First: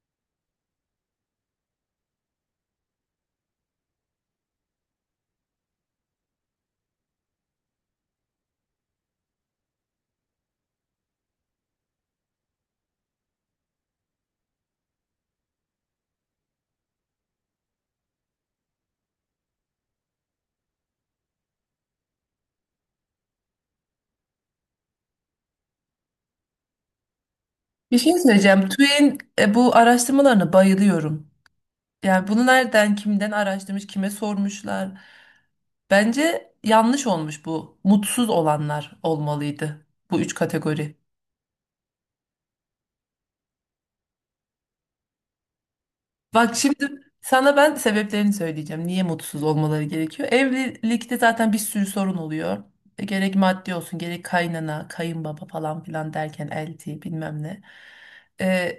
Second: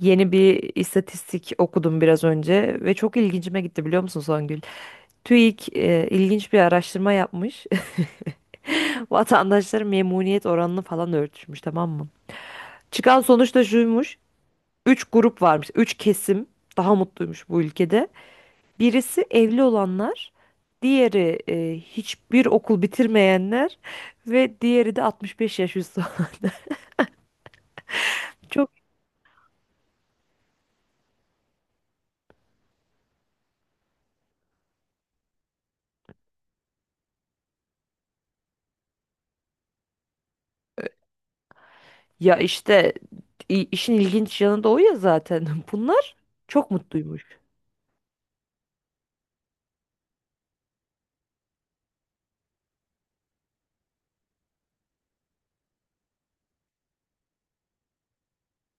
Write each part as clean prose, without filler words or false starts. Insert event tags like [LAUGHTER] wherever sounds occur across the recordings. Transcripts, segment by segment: Yeni bir istatistik okudum biraz önce ve çok ilgincime gitti biliyor musun Songül? TÜİK e, ilginç bir araştırma yapmış. [LAUGHS] Vatandaşların memnuniyet oranını falan ölçmüş, tamam mı? Çıkan sonuç da şuymuş. Üç grup varmış. Üç kesim daha mutluymuş bu ülkede. Birisi evli olanlar, diğeri hiçbir okul bitirmeyenler ve diğeri de 65 yaş üstü olanlar. Bir şey [LAUGHS] söyleyeceğim. Çok TÜİK'in bu araştırmalarına bayılıyorum. Yani bunu nereden, kimden araştırmış, kime sormuşlar. Bence yanlış olmuş bu. Mutsuz olanlar olmalıydı bu üç kategori. ya işte işin ilginç yanı da o ya zaten. [LAUGHS] Bunlar Bak çok şimdi mutluymuş. sana ben sebeplerini söyleyeceğim. Niye mutsuz olmaları gerekiyor? Evlilikte zaten bir sürü sorun oluyor. Gerek maddi olsun, gerek kaynana, kayınbaba falan filan derken elti bilmem ne. E,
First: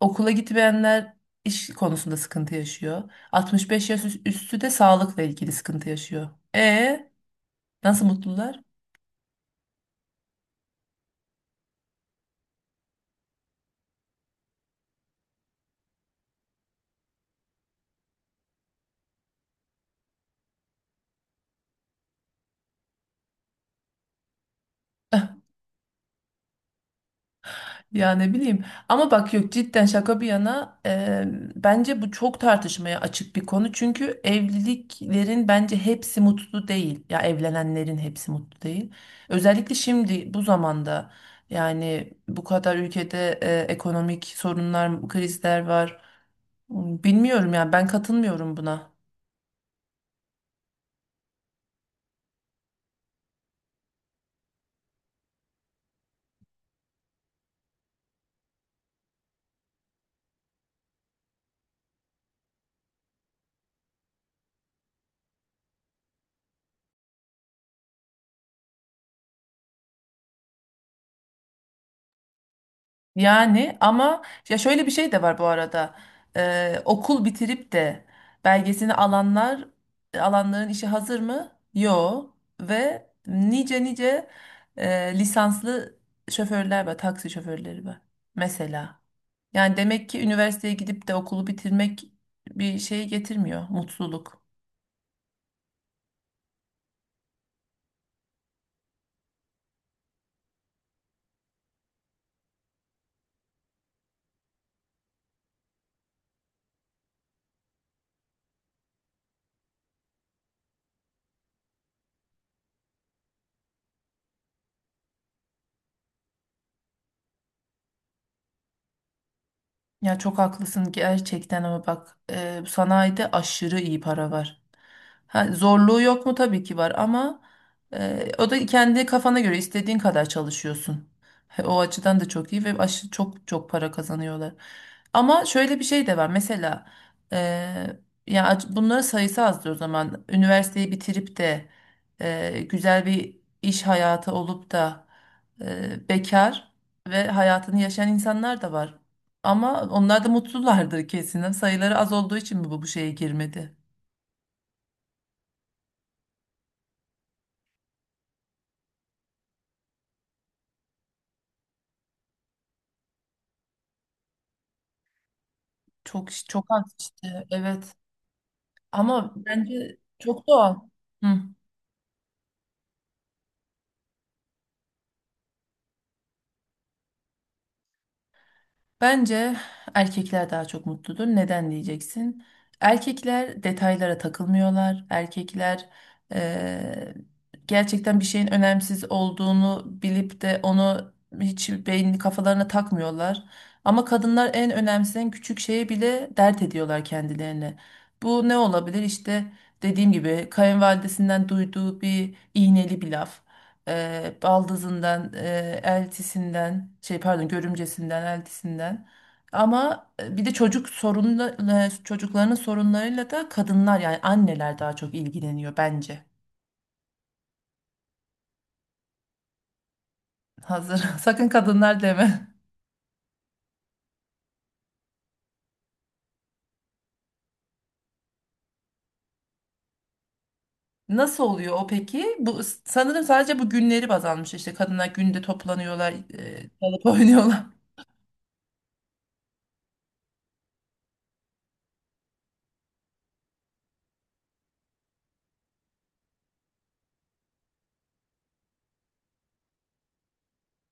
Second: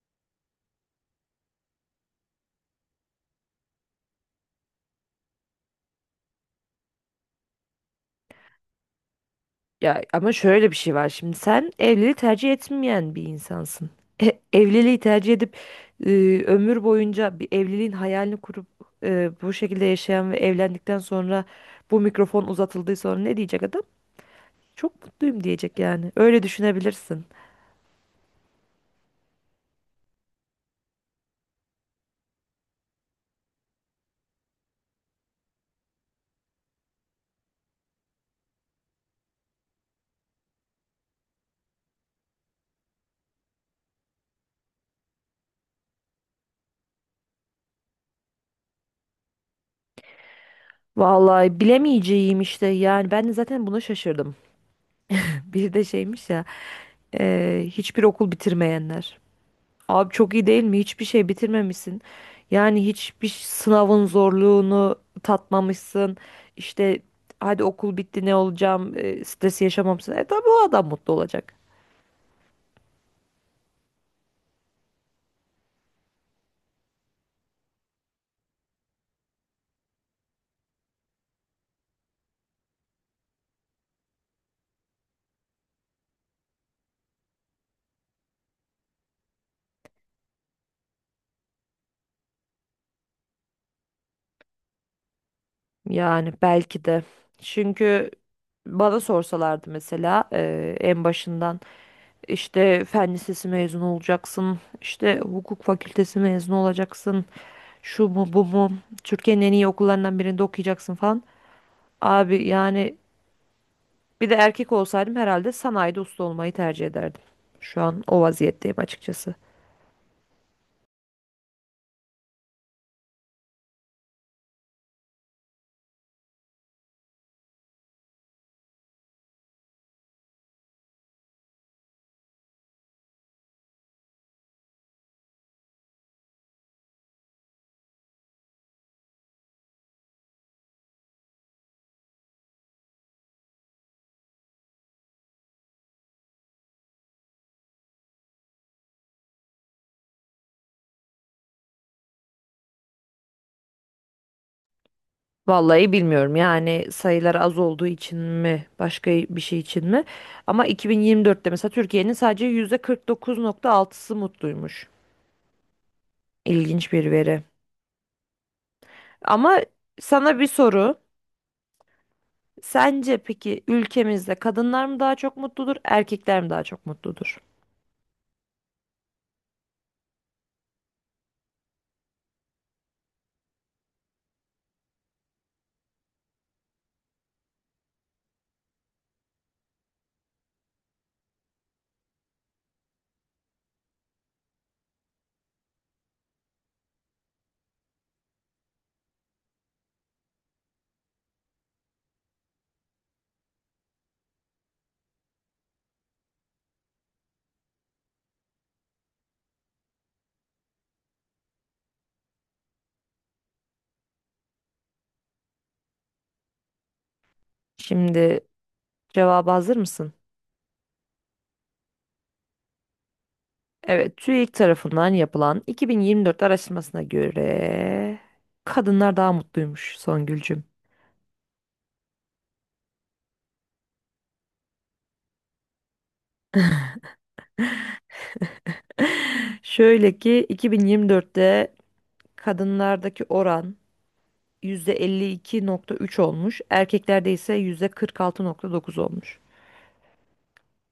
Okula gitmeyenler iş konusunda sıkıntı yaşıyor. 65 yaş üstü de sağlıkla ilgili sıkıntı yaşıyor. E Nasıl mutlular? Ya ama şöyle bir şey var, şimdi sen evliliği tercih etmeyen bir insansın. Evliliği tercih edip e, ömür boyunca bir evliliğin hayalini kurup bu şekilde yaşayan ve evlendikten sonra bu mikrofon uzatıldığı sonra ne diyecek adam? Çok [LAUGHS] mutluyum diyecek yani. Öyle düşünebilirsin. Ya ne bileyim, ama bak yok, cidden şaka bir yana, bence bu çok tartışmaya açık bir konu, çünkü evliliklerin bence hepsi mutlu değil, ya evlenenlerin hepsi mutlu değil, özellikle şimdi bu zamanda. Yani bu kadar ülkede ekonomik sorunlar, krizler var. Bilmiyorum yani, ben katılmıyorum buna. Vallahi bilemeyeceğim işte, yani ben de zaten buna şaşırdım. [LAUGHS] Bir de şeymiş ya, hiçbir okul bitirmeyenler. Abi çok iyi değil mi? Hiçbir şey bitirmemişsin. Yani hiçbir sınavın zorluğunu tatmamışsın. İşte hadi okul bitti, ne olacağım? E, stresi yaşamamışsın. E tabii o adam mutlu olacak. Yani ama ya şöyle bir şey de var bu arada. Okul bitirip de belgesini alanlar, alanların işi hazır mı? Yo. Ve nice nice lisanslı şoförler var, taksi şoförleri var mesela. Yani demek ki üniversiteye gidip de okulu bitirmek bir şey getirmiyor, mutluluk. Yani belki de. Çünkü bana sorsalardı mesela en başından işte fen lisesi mezunu olacaksın, işte hukuk fakültesi mezunu olacaksın. Şu mu bu mu? Türkiye'nin en iyi okullarından birinde okuyacaksın falan. Abi yani bir de erkek olsaydım herhalde sanayide usta olmayı tercih ederdim. Şu an o vaziyetteyim açıkçası. Ya çok haklısın gerçekten ama bak, sanayide aşırı iyi para var. Ha, zorluğu yok mu? Tabii ki var ama o da kendi kafana göre istediğin kadar çalışıyorsun. He, o açıdan da çok iyi ve çok çok para kazanıyorlar. Ama şöyle bir şey de var. Mesela e, ya bunların sayısı azdır o zaman. Üniversiteyi bitirip de güzel bir iş hayatı olup da bekar ve hayatını yaşayan insanlar da var. Ama onlar da mutlulardır kesin. Sayıları az olduğu için mi bu şeye girmedi? Vallahi bilmiyorum yani, sayılar az olduğu için mi başka bir şey için mi? Ama 2024'te mesela Türkiye'nin sadece %49.6'sı mutluymuş. Çok çok az İlginç bir veri. işte. Evet. Ama Ama bence sana bir çok doğal. soru. Hı. Sence peki ülkemizde kadınlar mı daha çok mutludur, erkekler mi daha çok mutludur? Bence erkekler daha çok mutludur. Neden diyeceksin? Erkekler detaylara takılmıyorlar. Erkekler eee, gerçekten bir şeyin önemsiz olduğunu bilip de onu hiç beynini kafalarına takmıyorlar. Ama kadınlar en önemsiz, en küçük şeye bile dert ediyorlar kendilerini. Bu ne olabilir? İşte dediğim gibi kayınvalidesinden duyduğu bir iğneli bir laf, baldızından, eltisinden, şey pardon, görümcesinden, eltisinden. Ama bir de çocuklarının sorunlarıyla da kadınlar, yani anneler daha çok ilgileniyor bence. Şimdi cevaba hazır mısın? Hazır. [LAUGHS] Sakın kadınlar deme. Evet, TÜİK tarafından yapılan 2024 araştırmasına göre kadınlar daha mutluymuş Songülcüm. Nasıl oluyor o peki? Bu sanırım sadece bu günleri baz almış. İşte kadınlar günde toplanıyorlar, çalıp [LAUGHS] oynuyorlar. [LAUGHS] Şöyle ki 2024'te kadınlardaki oran %52.3 olmuş, erkeklerde ise %46.9 olmuş.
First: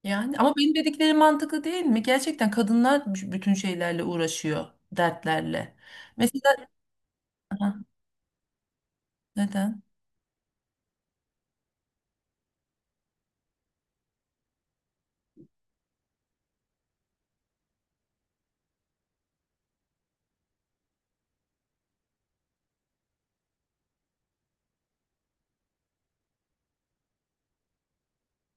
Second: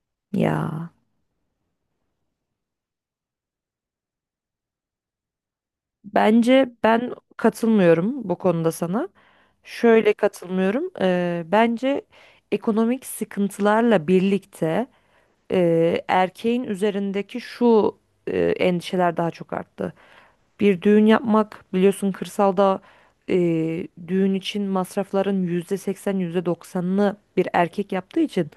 Yani ama benim Ya dediklerim mantıklı değil mi? Gerçekten kadınlar bütün şeylerle uğraşıyor, dertlerle. Mesela bence ben aha, katılmıyorum bu konuda sana. neden? Şöyle katılmıyorum. Bence ekonomik sıkıntılarla birlikte erkeğin üzerindeki şu endişeler daha çok arttı. Bir düğün yapmak biliyorsun kırsalda, e, düğün için masrafların %80 %90'ını bir erkek yaptığı için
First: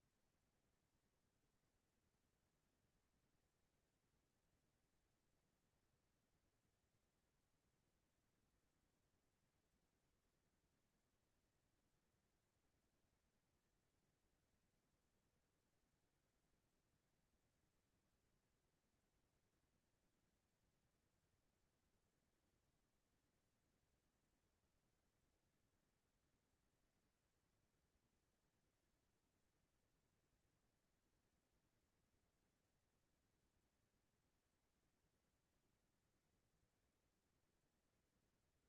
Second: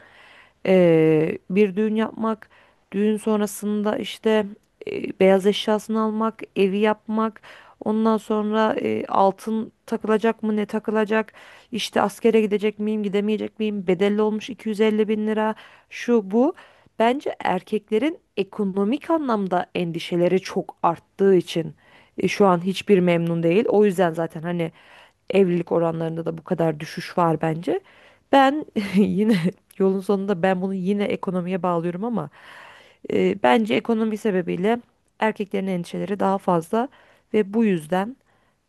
Bir düğün yapmak, düğün sonrasında işte beyaz eşyasını almak, evi yapmak, ondan sonra altın takılacak mı, ne takılacak, işte askere gidecek miyim, gidemeyecek miyim, bedelli olmuş 250 bin lira, şu bu. Bence erkeklerin ekonomik anlamda endişeleri çok arttığı için şu an hiçbir memnun değil. O yüzden zaten hani evlilik oranlarında da bu kadar düşüş var bence. Ben [LAUGHS] yine yolun sonunda ben bunu yine ekonomiye bağlıyorum, ama bence ekonomi sebebiyle erkeklerin endişeleri daha fazla ve bu yüzden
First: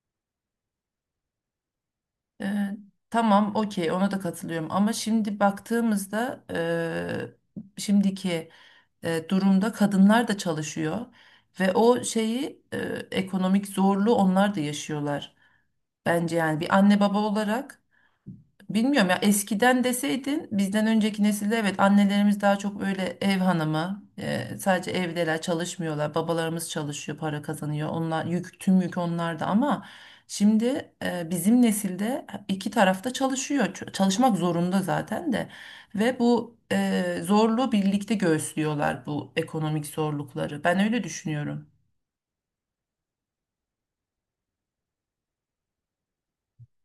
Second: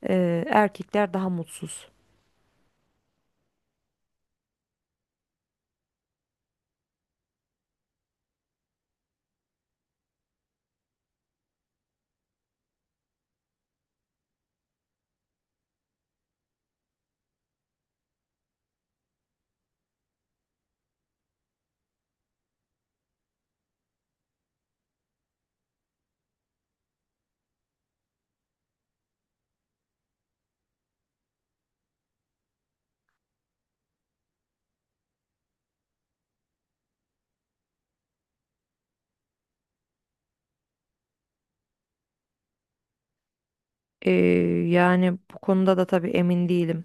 erkekler daha mutsuz. Ee, tamam, okey, ona da katılıyorum. Ama şimdi baktığımızda şimdiki durumda kadınlar da çalışıyor ve o şeyi, ekonomik zorluğu onlar da yaşıyorlar. Bence yani bir anne baba olarak. Bilmiyorum ya, eskiden deseydin bizden önceki nesilde evet, annelerimiz daha çok öyle ev hanımı, sadece evdeler, çalışmıyorlar, babalarımız çalışıyor, para kazanıyor, onlar yük, tüm yük onlarda, ama şimdi bizim nesilde iki tarafta çalışıyor. Çalışmak zorunda zaten de, ve bu zorluğu birlikte göğüslüyorlar, bu ekonomik zorlukları, ben öyle düşünüyorum. E, yani bu konuda da tabii emin değilim.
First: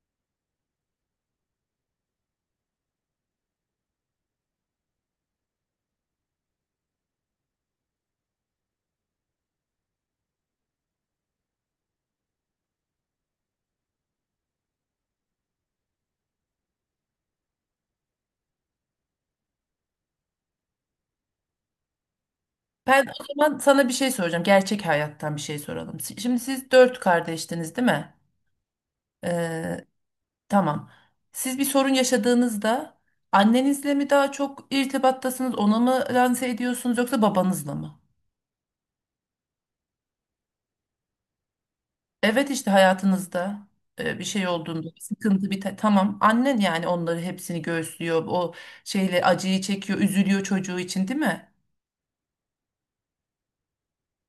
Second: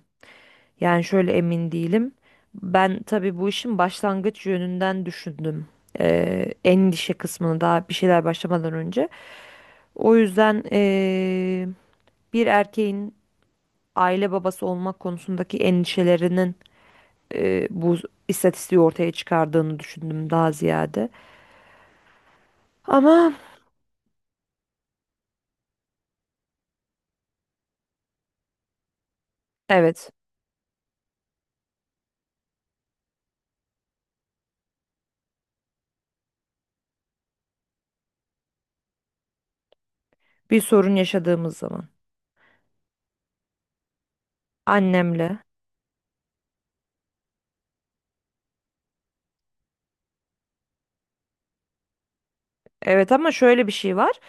Yani şöyle emin değilim. Ben tabii bu işin başlangıç yönünden düşündüm. E, endişe kısmını daha bir şeyler başlamadan önce. O yüzden bir erkeğin aile babası olmak konusundaki endişelerinin bu istatistiği ortaya çıkardığını düşündüm daha ziyade. Ben o Ama zaman sana bir şey soracağım, gerçek hayattan bir şey soralım. Şimdi siz dört kardeştiniz değil mi? Ee, evet, Tamam. Siz bir sorun yaşadığınızda annenizle mi daha çok irtibattasınız, ona mı lanse ediyorsunuz, yoksa babanızla mı? bir sorun yaşadığımız zaman Evet, işte hayatınızda bir şey olduğunda, bir annemle. sıkıntı, bir tamam, annen yani onları hepsini göğüslüyor, o şeyle acıyı çekiyor, üzülüyor çocuğu için değil mi? Evet ama şöyle bir şey var.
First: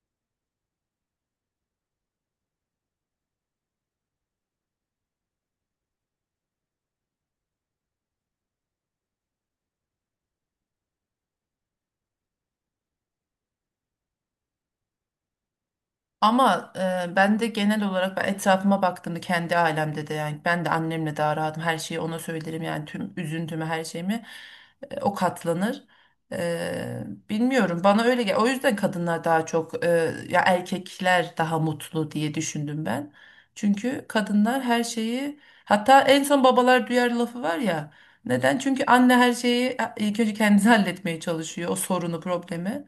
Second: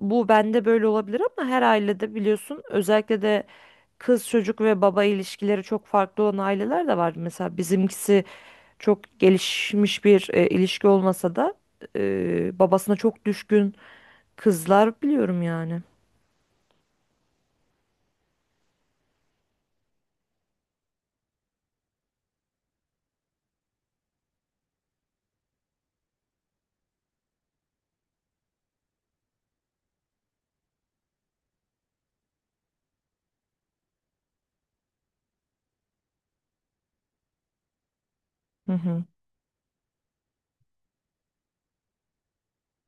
Bu bende böyle olabilir, ama her ailede biliyorsun, özellikle de kız çocuk ve baba ilişkileri çok farklı olan aileler de var. Mesela bizimkisi çok gelişmiş bir ilişki olmasa da babasına çok düşkün kızlar biliyorum yani. Ama ben de genel olarak, ben etrafıma baktığımda, kendi ailemde de, yani ben de annemle daha rahatım. Her şeyi ona söylerim, yani tüm üzüntümü, her şeyimi o katlanır. Bilmiyorum, bana öyle gel. O yüzden kadınlar daha çok ya erkekler daha mutlu diye düşündüm ben. Çünkü kadınlar her şeyi, hatta en son babalar duyar lafı var ya. Neden? Hı Çünkü hı. anne her şeyi ilk önce kendisi [LAUGHS] halletmeye çalışıyor o sorunu, problemi.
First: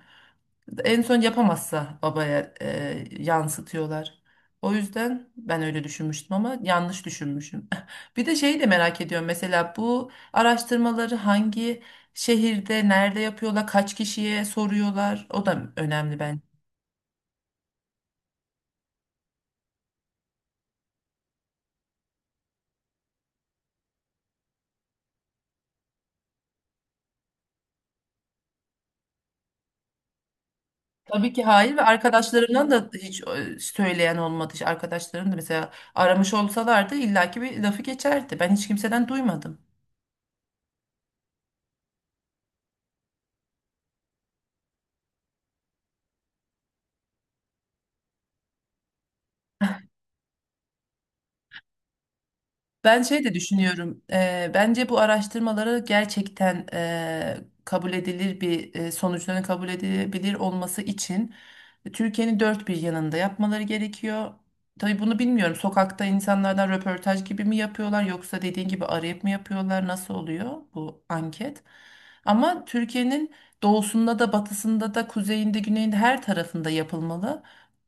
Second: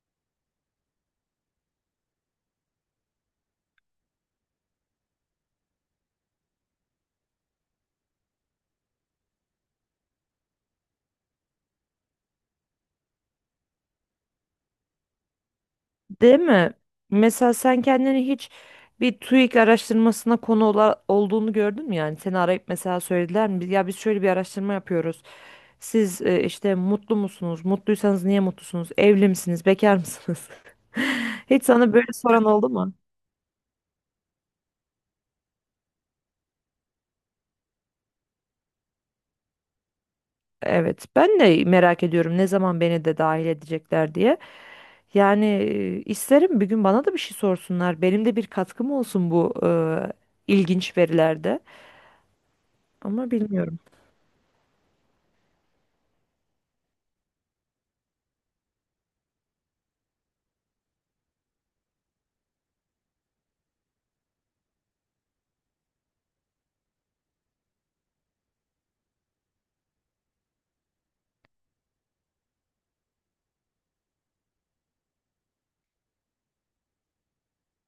En son yapamazsa babaya yansıtıyorlar. O yüzden ben öyle düşünmüştüm ama yanlış düşünmüşüm. [LAUGHS] Bir de şeyi de merak ediyorum. Mesela bu araştırmaları hangi şehirde, nerede yapıyorlar, kaç kişiye soruyorlar? O da önemli Değil ben. mi? Mesela sen kendini hiç bir TÜİK araştırmasına konu olduğunu gördün mü yani? Seni arayıp mesela söylediler mi? Ya biz şöyle bir araştırma yapıyoruz. Siz işte mutlu musunuz? Mutluysanız niye mutlusunuz? Evli misiniz? Bekar mısınız? Tabii [LAUGHS] ki Hiç hayır, ve sana böyle soran oldu arkadaşlarımdan da mu? hiç söyleyen olmadı. İşte arkadaşlarım da mesela aramış olsalardı illaki bir lafı geçerdi. Ben hiç kimseden duymadım. Evet, ben de merak ediyorum ne zaman beni de dahil edecekler diye. Yani isterim bir gün bana da bir şey sorsunlar. Benim de bir katkım olsun bu ilginç verilerde. Ben şey Ama de bilmiyorum. düşünüyorum. Bence bu araştırmaları gerçekten kabul edilir bir, sonuçların kabul edilebilir olması için Türkiye'nin dört bir yanında yapmaları gerekiyor. Tabii bunu bilmiyorum. Sokakta insanlardan röportaj gibi mi yapıyorlar, yoksa dediğin gibi arayıp mı yapıyorlar? Nasıl oluyor bu anket? Ama Türkiye'nin doğusunda da batısında da kuzeyinde, güneyinde, her tarafında yapılmalı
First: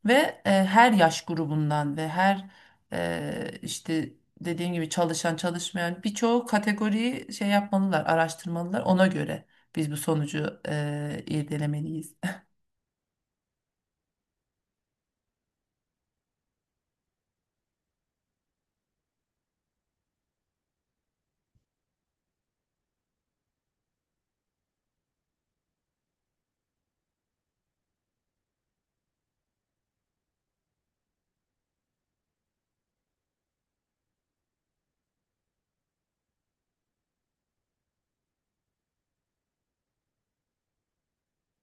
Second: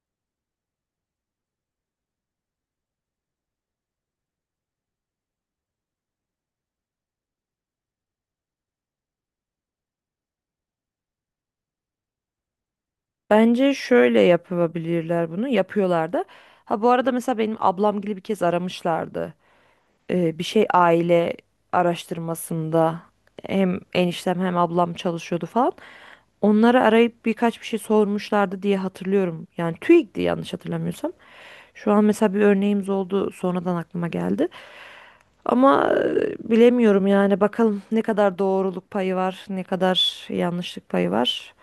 ve her yaş grubundan ve her işte dediğin gibi çalışan, çalışmayan, birçok kategoriyi şey yapmalılar, araştırmalılar. Ona göre biz bu sonucu irdelemeliyiz. [LAUGHS] Bence şöyle yapabilirler bunu. Yapıyorlar da. Ha bu arada mesela benim ablam gibi bir kez aramışlardı. Bir şey aile araştırmasında hem eniştem hem ablam çalışıyordu falan. Onları arayıp birkaç bir şey sormuşlardı diye hatırlıyorum. Yani TÜİK'ti yanlış hatırlamıyorsam. Şu an mesela bir örneğimiz oldu, sonradan aklıma geldi. Ama bilemiyorum yani, bakalım ne kadar doğruluk payı var, ne kadar yanlışlık payı var.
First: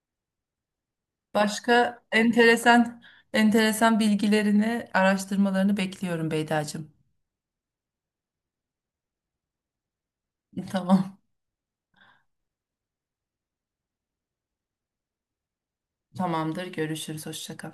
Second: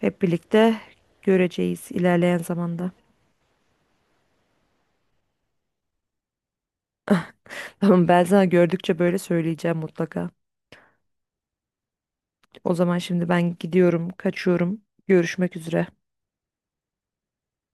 Hep birlikte göreceğiz Başka ilerleyen zamanda. enteresan enteresan bilgilerini, araştırmalarını bekliyorum Beydacığım. Tamam, ben sana gördükçe böyle söyleyeceğim mutlaka. Tamam. O zaman şimdi ben gidiyorum, kaçıyorum. Görüşmek üzere. Tamamdır. Görüşürüz. Hoşça kal.